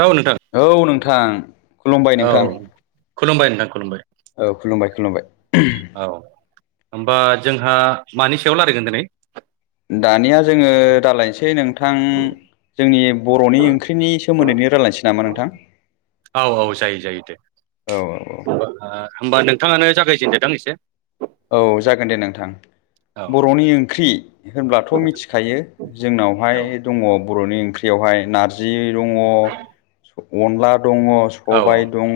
औ नोंथां औ नोंथां खुलुमबाय औ नोंथां। खुलुमबाय नोंथां खलुमबाय। औ खुलुमबाय खुलुमबाय [inaudible] औ होमबा जोंहा मानि सायाव रायलायगोन दिनै? दानिया जोङो रालायनोसै नोंथां जोंनि बर'नि ओंख्रिनि सो सोमोन्दैनो रायलायनोसै नामा नोंथां? औ औ जायो जायो दे औ होमबा नोंथाङानो जागायजेनदोदां एसे। औ जागोन दे नोंथां औ बर'नि ओंख्रि। होनब्लाथ' मिथिखायो जोंनावहाय औ दङ बर'नि ओंख्रियावहाय नारजि जि दङ अनला दङ औ सबाय दङ।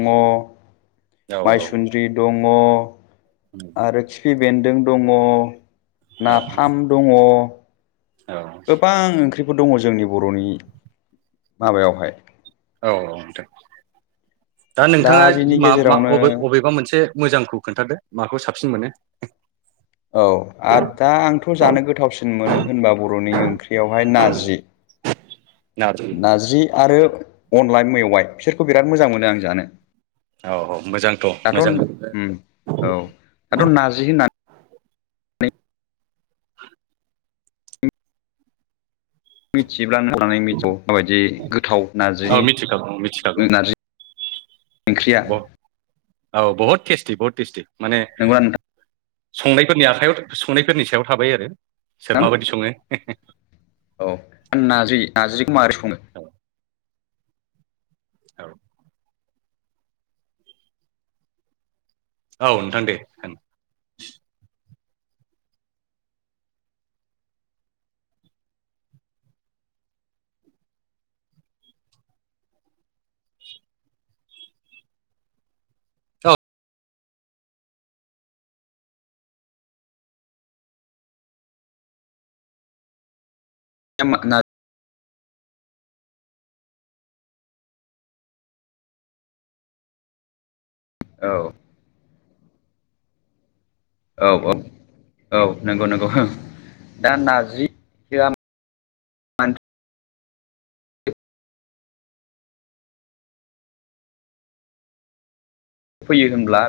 औ माइसुन्द्रि दङ [unintelligible] आरो खिफि बेन्दों दङ औ नाफाम दङ। औ गोबां ओंख्रिफोर दङ जोंनि बर'नि माबायावहाय। औ औ नोंथां दा नोंथाङा बिनि मा मा गेजेरावनो अबे‌ अबे अबेबा मोनसे मोजांखौ खोन्थादो माखौ साबसिन मोनो। औ आद दा आंथ' जानो गोथावसिन मोनो होनबा बर'नि ओंख्रियावहाय नार्जि। नारजि [inaudible] नार्जि आरो अनलाइ मेवाइ बिसोरखौ बिराद मोजां मोनो आं जानो। औ औ मोजांथ' मोजां दाथ‌' नार्जि होनना [inaudible] मिथियोब्ला नों [unintelligible] मिथिगौ माबायदि गोथाव औ नार्जि मिथिखागौ [unintelligible] बहत औ बहुत टेस्टि बहुत टेस्टि माने नंगौना संनायफोरनि आखायाव संनायफोरनि सायाव थाबाय आरो सोर नोंथां माबायदि सङो। औ नाज्रि नाज्रिखौ मारै सङो? औ औ नोंथां दे थां [unintelligible] औ औ औ औ नोंगौ नोंगौ हो दा नार्जि फोयो होमब्ला